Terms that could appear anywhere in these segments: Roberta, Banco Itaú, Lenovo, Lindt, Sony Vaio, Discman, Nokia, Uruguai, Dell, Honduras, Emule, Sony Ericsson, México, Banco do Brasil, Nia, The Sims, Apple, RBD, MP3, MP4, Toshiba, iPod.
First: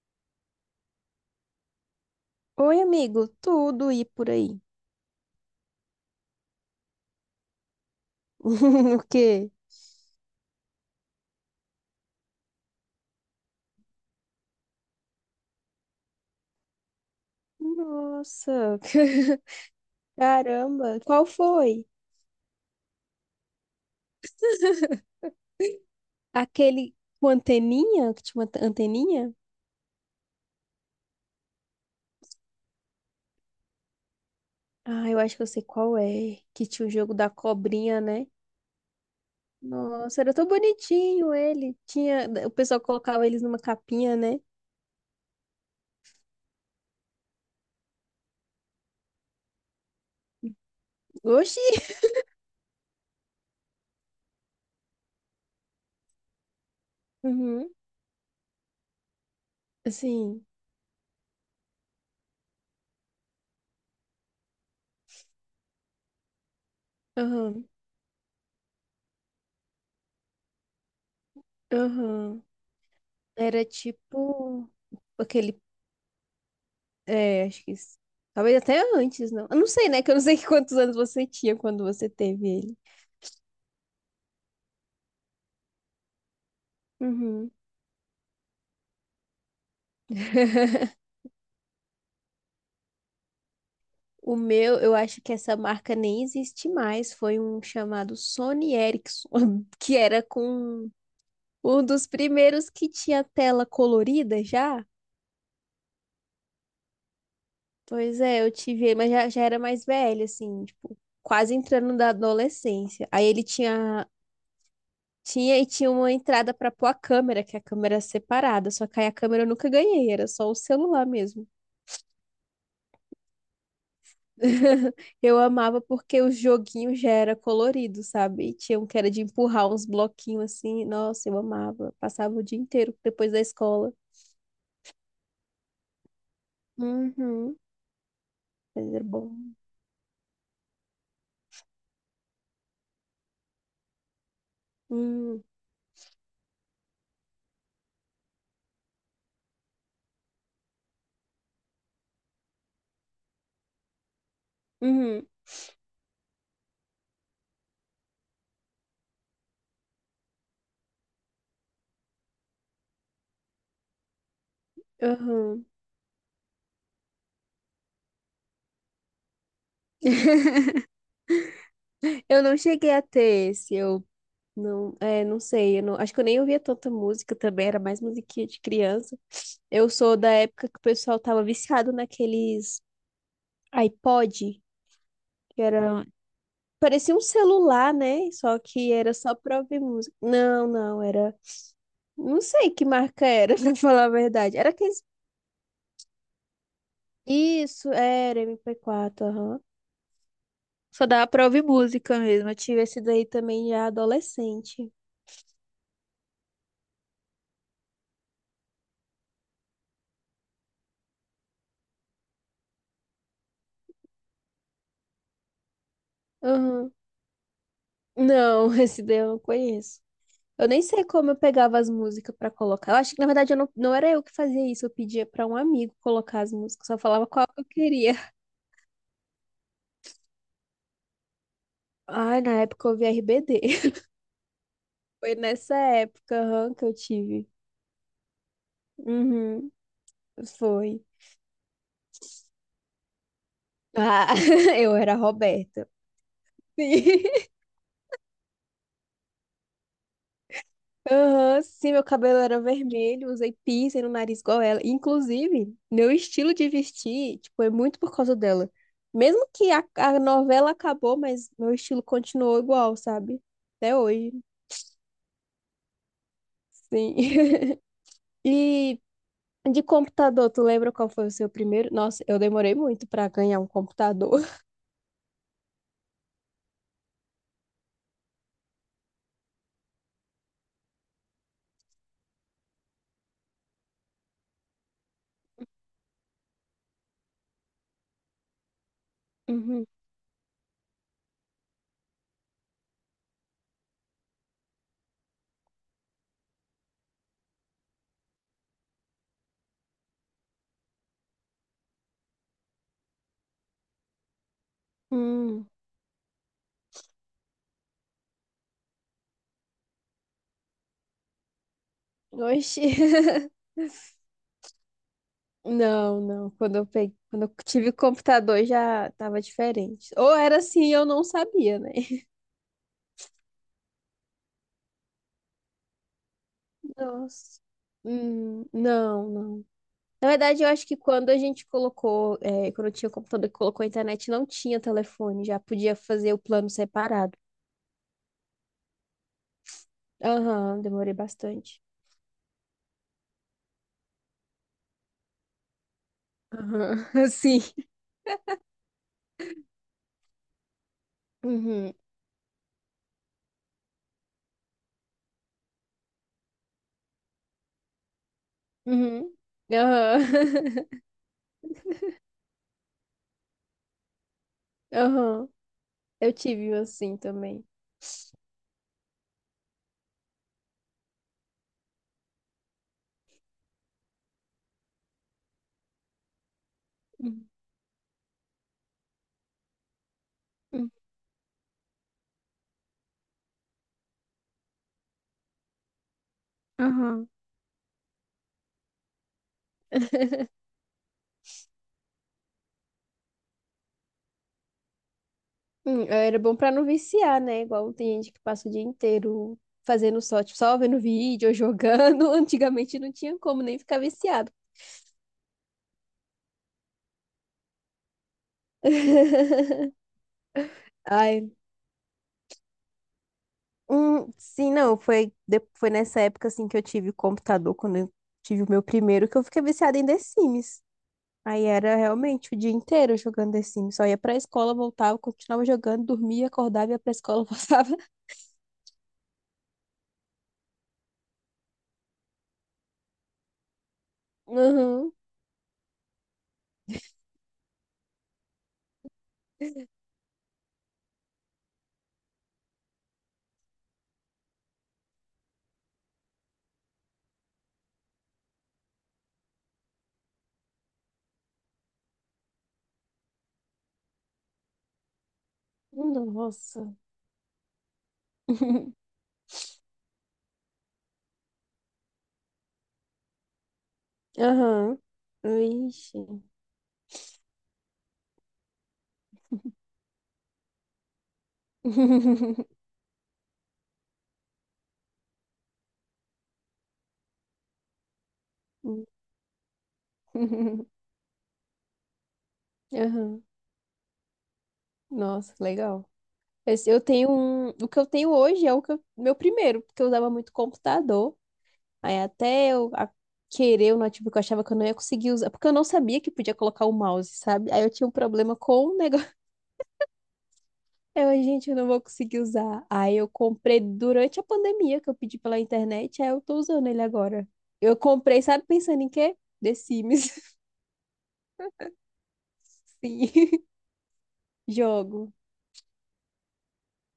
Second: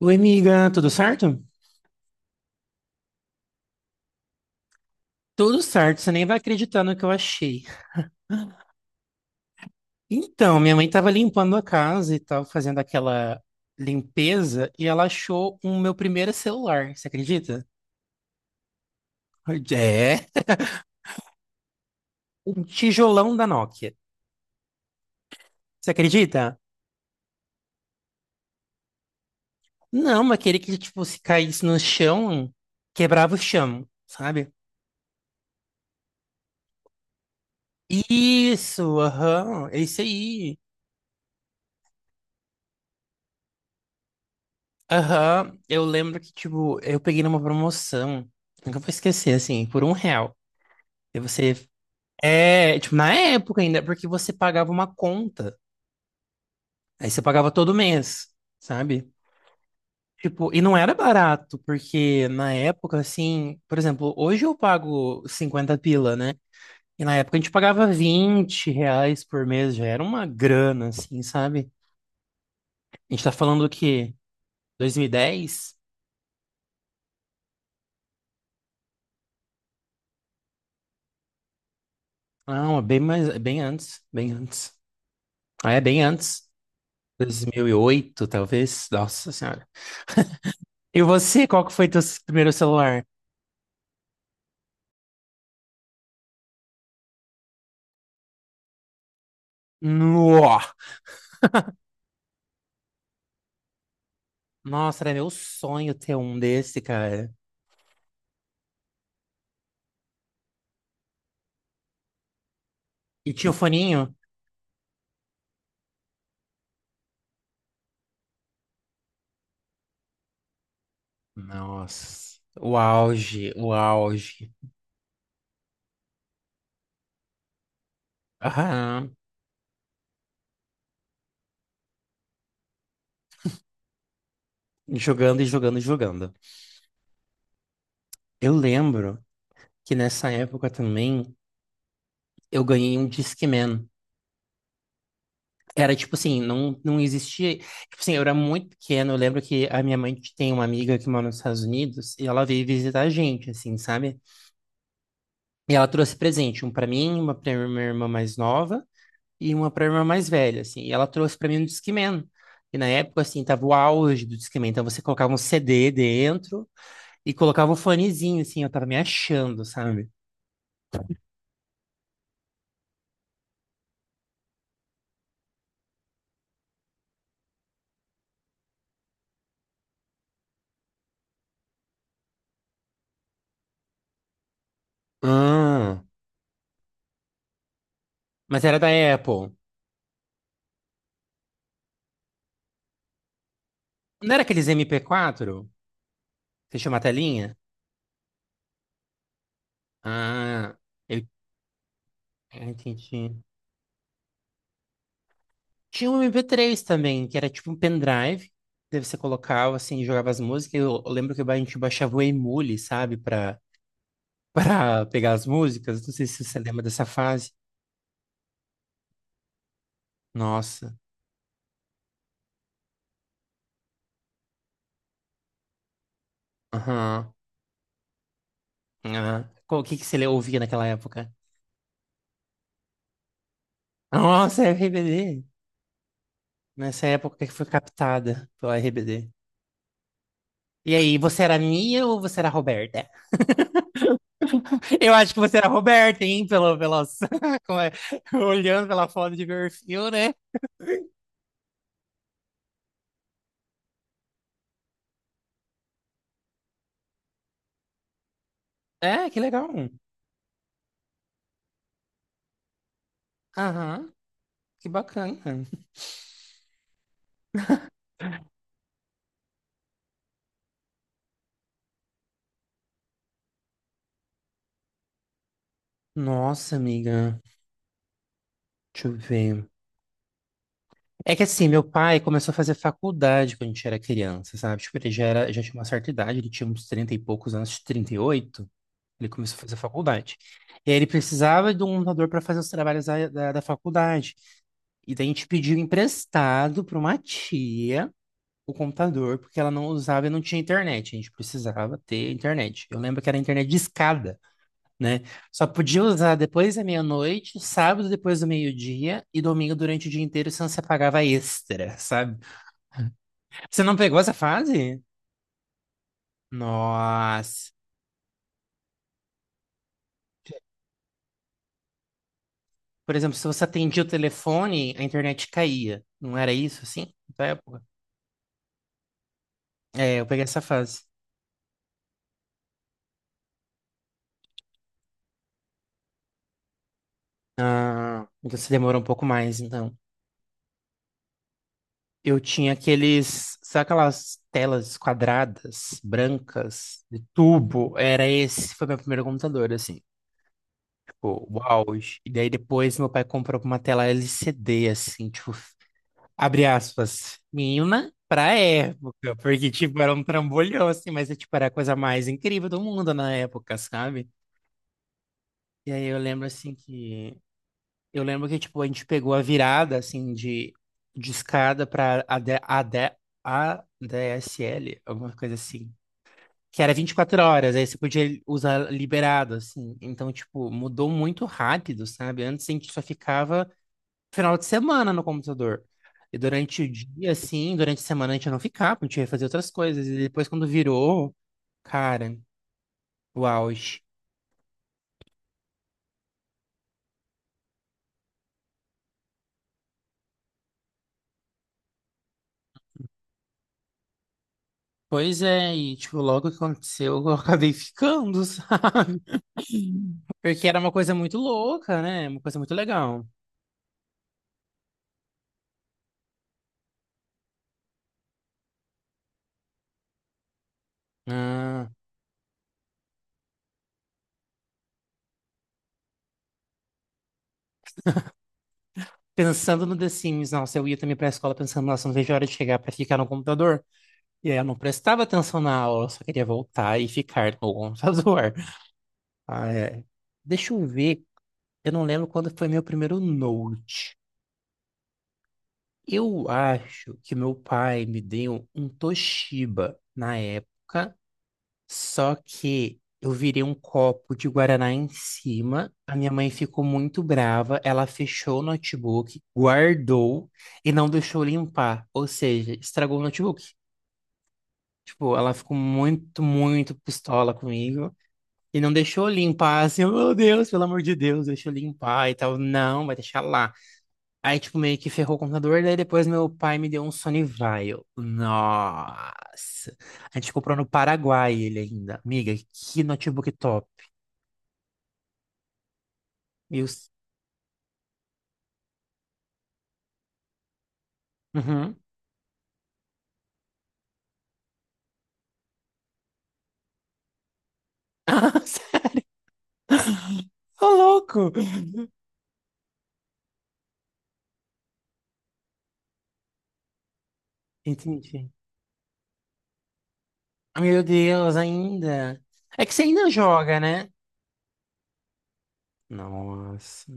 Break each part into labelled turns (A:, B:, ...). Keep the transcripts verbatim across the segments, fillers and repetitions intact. A: Oi, amiga, tudo certo?
B: Oi, amigo, tudo e por aí?
A: Tudo certo, você nem vai acreditar no que eu achei.
B: O quê?
A: Então, minha mãe estava limpando a casa e tal, fazendo aquela limpeza, e ela achou o meu primeiro celular, você acredita?
B: Nossa,
A: É,
B: caramba, qual foi?
A: um tijolão da Nokia. Você acredita?
B: Aquele com anteninha, que tinha uma ante- anteninha?
A: Não, mas aquele que, tipo, se caísse no chão, quebrava o chão, sabe?
B: Ah, eu acho que eu sei qual é, que tinha o jogo da cobrinha, né?
A: Isso, aham, é isso
B: Nossa, era tão
A: aí.
B: bonitinho ele. Tinha, o pessoal colocava eles numa capinha, né?
A: Aham, eu lembro que, tipo, eu peguei numa promoção, nunca vou esquecer, assim, por um real. E você
B: Oxi!
A: É, tipo, na época ainda, porque você pagava uma conta. Aí você pagava
B: Uhum,
A: todo mês, sabe?
B: assim,
A: Tipo, e não era barato, porque na época, assim, por exemplo, hoje eu pago cinquenta pila, né? E na época a gente
B: aham,
A: pagava vinte reais por mês, já era uma grana, assim, sabe?
B: aham.
A: A gente tá
B: Era
A: falando o quê?
B: tipo aquele.
A: dois mil e dez?
B: É, acho que isso. Talvez até antes, não. Eu não sei, né? Que eu não sei quantos anos você tinha quando você teve
A: Não,
B: ele.
A: é bem mais, é bem antes, bem antes. Ah, é bem antes.
B: Uhum.
A: dois mil e oito, talvez. Nossa Senhora. E você, qual que foi teu primeiro celular?
B: O meu, eu acho que essa marca nem existe mais. Foi um chamado Sony Ericsson, que era
A: No.
B: com um dos primeiros que tinha tela colorida já.
A: Nossa, era meu sonho ter um desse, cara.
B: Pois é, eu tive ele, mas já, já era mais velho, assim, tipo, quase entrando da adolescência. Aí
A: E
B: ele
A: tinha o
B: tinha.
A: foninho?
B: Tinha e tinha uma entrada pra pôr a câmera, que a câmera é separada, só que aí a câmera eu nunca ganhei, era só o celular mesmo.
A: Nossa, o auge, o auge.
B: Eu amava porque o joguinho já era colorido, sabe? E tinha um que era
A: Aham.
B: de empurrar uns bloquinhos assim. Nossa, eu amava. Passava o dia inteiro depois da escola.
A: Jogando e jogando e jogando.
B: Uhum.
A: Eu
B: Mas era
A: lembro
B: bom.
A: que nessa época também eu ganhei um Discman.
B: Hum.
A: Era tipo assim, não, não existia. Tipo assim, eu era muito pequeno. Eu lembro que a minha mãe tem uma amiga que mora nos Estados Unidos e ela veio visitar a gente, assim, sabe?
B: Uhum.
A: E ela trouxe presente, um pra mim, uma pra minha irmã mais nova e uma pra irmã mais velha, assim. E ela trouxe pra mim um Discman. E na época, assim, tava o auge do Discman. Então você colocava um
B: Uhum.
A: C D dentro e colocava um fonezinho, assim. Eu tava me achando, sabe?
B: Eu não cheguei a ter esse. Eu. Não, é, não sei, eu não- acho que eu nem ouvia tanta música também, era mais musiquinha de criança. Eu sou da época que o pessoal tava viciado naqueles iPod, que
A: Ah,
B: era, parecia um celular, né? Só
A: mas era da
B: que era só
A: Apple.
B: pra ouvir música. Não, não, era, não sei que marca era, pra falar a
A: Não era
B: verdade.
A: aqueles
B: Era aqueles,
A: M P quatro? Você chama a telinha?
B: isso, era M P quatro, aham.
A: Ah,
B: Só
A: eu
B: dava pra ouvir música mesmo, eu
A: ah,
B: tive esse daí
A: entendi.
B: também já adolescente.
A: Tinha um M P três também, que era tipo um pendrive. Daí você colocava, assim, jogava as músicas. Eu, eu lembro que a gente baixava o Emule, sabe? Pra, pra pegar as músicas. Não sei se você lembra
B: Aham.
A: dessa fase.
B: Não, esse daí eu não conheço. Eu nem
A: Nossa.
B: sei como eu pegava as músicas pra colocar. Eu acho que, na verdade, eu não, não era eu que fazia isso. Eu pedia pra um amigo colocar as músicas. Só falava
A: Aham.
B: qual que eu queria.
A: Aham. Qual- O que que você ouvia naquela época?
B: Ai, na época eu ouvia R B D.
A: Nossa,
B: Foi
A: R B D.
B: nessa época, aham, que eu
A: Nessa época
B: tive.
A: que foi captada pelo R B D.
B: Uhum,
A: E
B: foi.
A: aí, você era a Nia ou você era a Roberta?
B: Ah, eu era
A: Eu
B: a
A: acho que você era a
B: Roberta.
A: Roberta, hein? Pelo, pelas,
B: Sim.
A: como é? Olhando pela foto de perfil, né?
B: Aham, sim, meu cabelo era vermelho, usei piercing no nariz igual ela. Inclusive, meu estilo de vestir, tipo, é muito por causa dela.
A: É, que
B: Mesmo
A: legal.
B: que a, a novela acabou, mas meu estilo continuou igual, sabe? Até
A: Aham,
B: hoje,
A: que bacana.
B: sim. E de computador, tu lembra qual foi o seu primeiro? Nossa, eu demorei muito pra ganhar um computador.
A: Nossa, amiga. Deixa eu ver. É que assim, meu pai começou a fazer faculdade quando a gente era criança, sabe? Tipo, ele já era, já tinha uma certa idade, ele tinha uns trinta e poucos anos, trinta e oito. Ele começou a fazer
B: Uhum.
A: faculdade. E aí ele precisava de um computador para fazer os trabalhos da, da, da faculdade. E daí a gente pediu emprestado para uma tia o computador, porque ela não usava e não tinha internet. A gente precisava ter internet. Eu lembro que era internet de escada, né? Só
B: Hum.
A: podia usar depois da meia-noite, sábado depois do meio-dia e domingo durante o dia inteiro, senão você pagava extra, sabe?
B: Oxi.
A: Você não pegou essa fase?
B: Não, não. Quando eu peguei, quando eu
A: Nossa.
B: tive computador já tava diferente. Ou era assim, eu não sabia, né?
A: Por exemplo, se você atendia o telefone, a internet caía. Não era isso, assim, da
B: Nossa.
A: época?
B: Hum, não, não.
A: É, eu
B: Na
A: peguei essa
B: verdade, eu acho que
A: fase.
B: quando a gente colocou, é, quando eu tinha o computador e colocou a internet, não tinha telefone, já podia fazer o plano separado.
A: Ah, então você demorou um pouco mais, então.
B: Aham, demorei bastante.
A: Eu tinha aqueles, sabe aquelas telas quadradas, brancas, de
B: Aham, sim.
A: tubo? Era esse, foi meu primeiro computador, assim. Tipo, uau.
B: Uhum,
A: E daí depois meu pai comprou uma tela L C D, assim, tipo, abre aspas, menina pra
B: uhum,
A: época, porque, tipo, era
B: aham,
A: um trambolhão, assim, mas, tipo, era a coisa mais incrível do mundo na época, sabe?
B: aham.
A: E aí eu
B: Eu
A: lembro
B: tive
A: assim
B: um assim
A: que
B: também.
A: eu lembro que tipo a gente pegou a virada assim de de escada para a AD, A D, A D S L, alguma coisa assim, que era vinte e quatro
B: Uhum,
A: horas, aí você podia usar liberado assim. Então, tipo,
B: uhum,
A: mudou muito rápido, sabe? Antes a gente só ficava final de semana no computador. E durante o
B: aham.
A: dia assim, durante a semana a gente não ficava, a gente ia fazer outras coisas. E depois quando virou, cara, o auge.
B: Hum, Era bom pra não viciar, né? Igual tem gente que passa o dia inteiro fazendo só, tipo, só vendo vídeo ou jogando. Antigamente não tinha como nem ficar viciado.
A: Pois é, e tipo, logo que aconteceu, eu acabei ficando, sabe? Porque era uma coisa muito
B: Ai,
A: louca, né? Uma coisa muito legal.
B: hum, sim, não, foi, de- foi nessa época assim que eu tive computador, quando eu tive o meu primeiro, que eu fiquei viciada em The Sims. Aí
A: Ah,
B: era realmente o dia inteiro jogando The Sims. Só ia pra escola, voltava, continuava jogando, dormia, acordava, ia pra escola, voltava.
A: pensando no The Sims, nossa, eu ia também pra escola pensando, nossa, não vejo a hora de chegar pra ficar no computador. E aí eu não
B: Uhum.
A: prestava atenção na aula, eu só queria voltar e ficar no computador. Ah, é. Deixa eu ver, eu não lembro quando foi meu primeiro Note. Eu acho que meu pai me deu um Toshiba na época. Só que eu virei um copo de guaraná em cima. A minha mãe ficou
B: Nossa.
A: muito brava. Ela fechou o notebook, guardou e não deixou limpar. Ou seja, estragou o notebook.
B: Aham.
A: Tipo, ela ficou
B: Vixe.
A: muito, muito pistola comigo. E não deixou limpar, assim, oh, meu Deus, pelo amor de Deus, deixa eu limpar e tal. Não, vai deixar lá. Aí, tipo, meio que ferrou o computador, daí depois meu pai me deu um Sony Vaio. Nossa! A gente comprou no Paraguai ele ainda. Amiga, que
B: Aham.
A: notebook top.
B: Nossa, legal. Esse, eu
A: Meus.
B: tenho um. O que eu tenho hoje é o que eu- meu primeiro, porque eu usava muito computador.
A: Uhum.
B: Aí até eu a- querer o notebook, eu achava que eu não ia conseguir usar, porque eu não sabia que podia colocar o mouse, sabe? Aí eu tinha um problema com o negócio.
A: Ô,
B: Eu,
A: louco!
B: gente, eu não vou conseguir usar. Aí eu comprei durante a pandemia, que eu pedi pela internet, aí eu tô usando ele agora. Eu comprei,
A: Entendi.
B: sabe, pensando em quê? The Sims.
A: Meu Deus, ainda. É que você ainda
B: Sim.
A: joga, né?
B: Jogo.
A: Nossa,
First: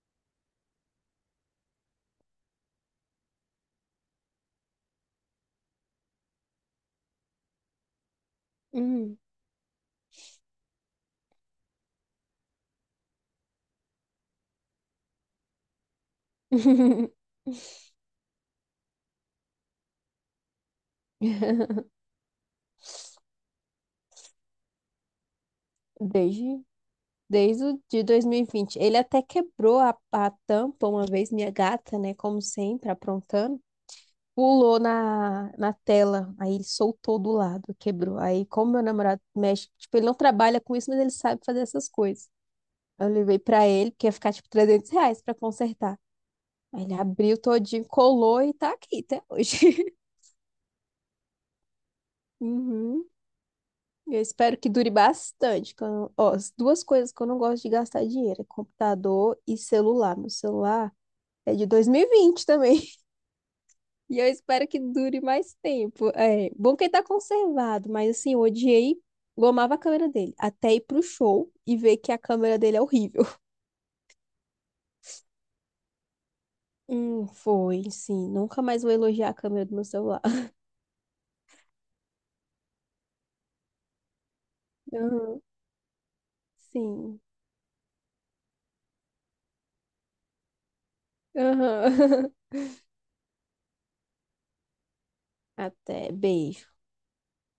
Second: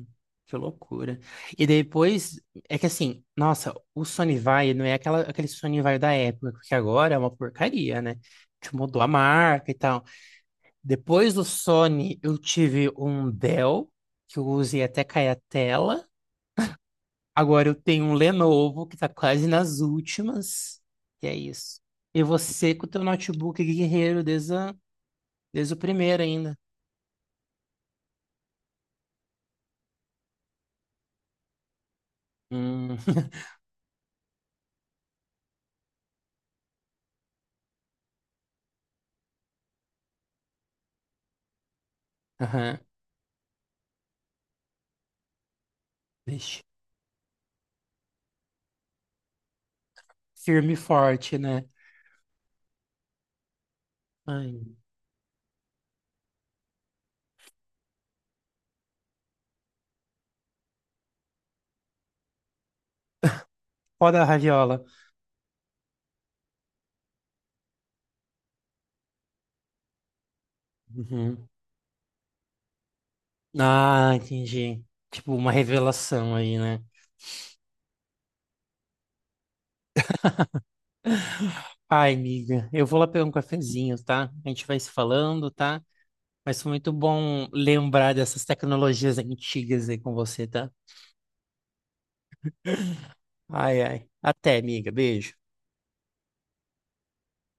A: que loucura. E depois, é que assim, nossa, o Sony Vai não é aquela, aquele Sony Vai da época, porque agora é uma porcaria, né? Que mudou a
B: Uhum.
A: marca e tal. Depois do Sony, eu tive um Dell, que eu usei até cair a tela. Agora eu tenho um Lenovo que tá quase nas últimas. E é isso. E você com o teu notebook guerreiro desde, a- desde o primeiro ainda.
B: Desde, desde o de dois mil e vinte. Ele até quebrou a, a tampa uma vez, minha gata, né? Como sempre,
A: Hum.
B: aprontando. Pulou na, na tela, aí ele soltou do lado, quebrou. Aí, como meu namorado mexe, tipo, ele não trabalha com isso, mas ele sabe fazer essas coisas.
A: Aham.
B: Eu levei pra ele, que ia ficar tipo trezentos reais pra consertar.
A: Vixe.
B: Aí ele abriu todinho, colou e tá aqui até hoje.
A: Firme e forte, né?
B: Uhum. Eu espero
A: Ai.
B: que dure bastante. Que eu não- Ó, as duas coisas que eu não gosto de gastar dinheiro é computador e celular. Meu celular é de dois mil e vinte também.
A: Foda
B: E
A: da
B: eu espero que
A: raviola.
B: dure mais tempo. É, bom que ele tá conservado, mas assim, eu odiei, eu amava a câmera dele, até ir pro
A: Uhum.
B: show e ver que a câmera dele é horrível.
A: Ah, entendi. Tipo, uma revelação aí, né?
B: Hum, foi, sim. Nunca mais vou elogiar a câmera do meu celular.
A: Ai, amiga, eu vou lá pegar um cafezinho, tá? A gente vai se
B: Aham,
A: falando, tá? Mas foi muito
B: sim.
A: bom lembrar dessas tecnologias antigas aí com você, tá?
B: Aham.
A: Ai, ai. Até, amiga. Beijo.
B: Até, beijo.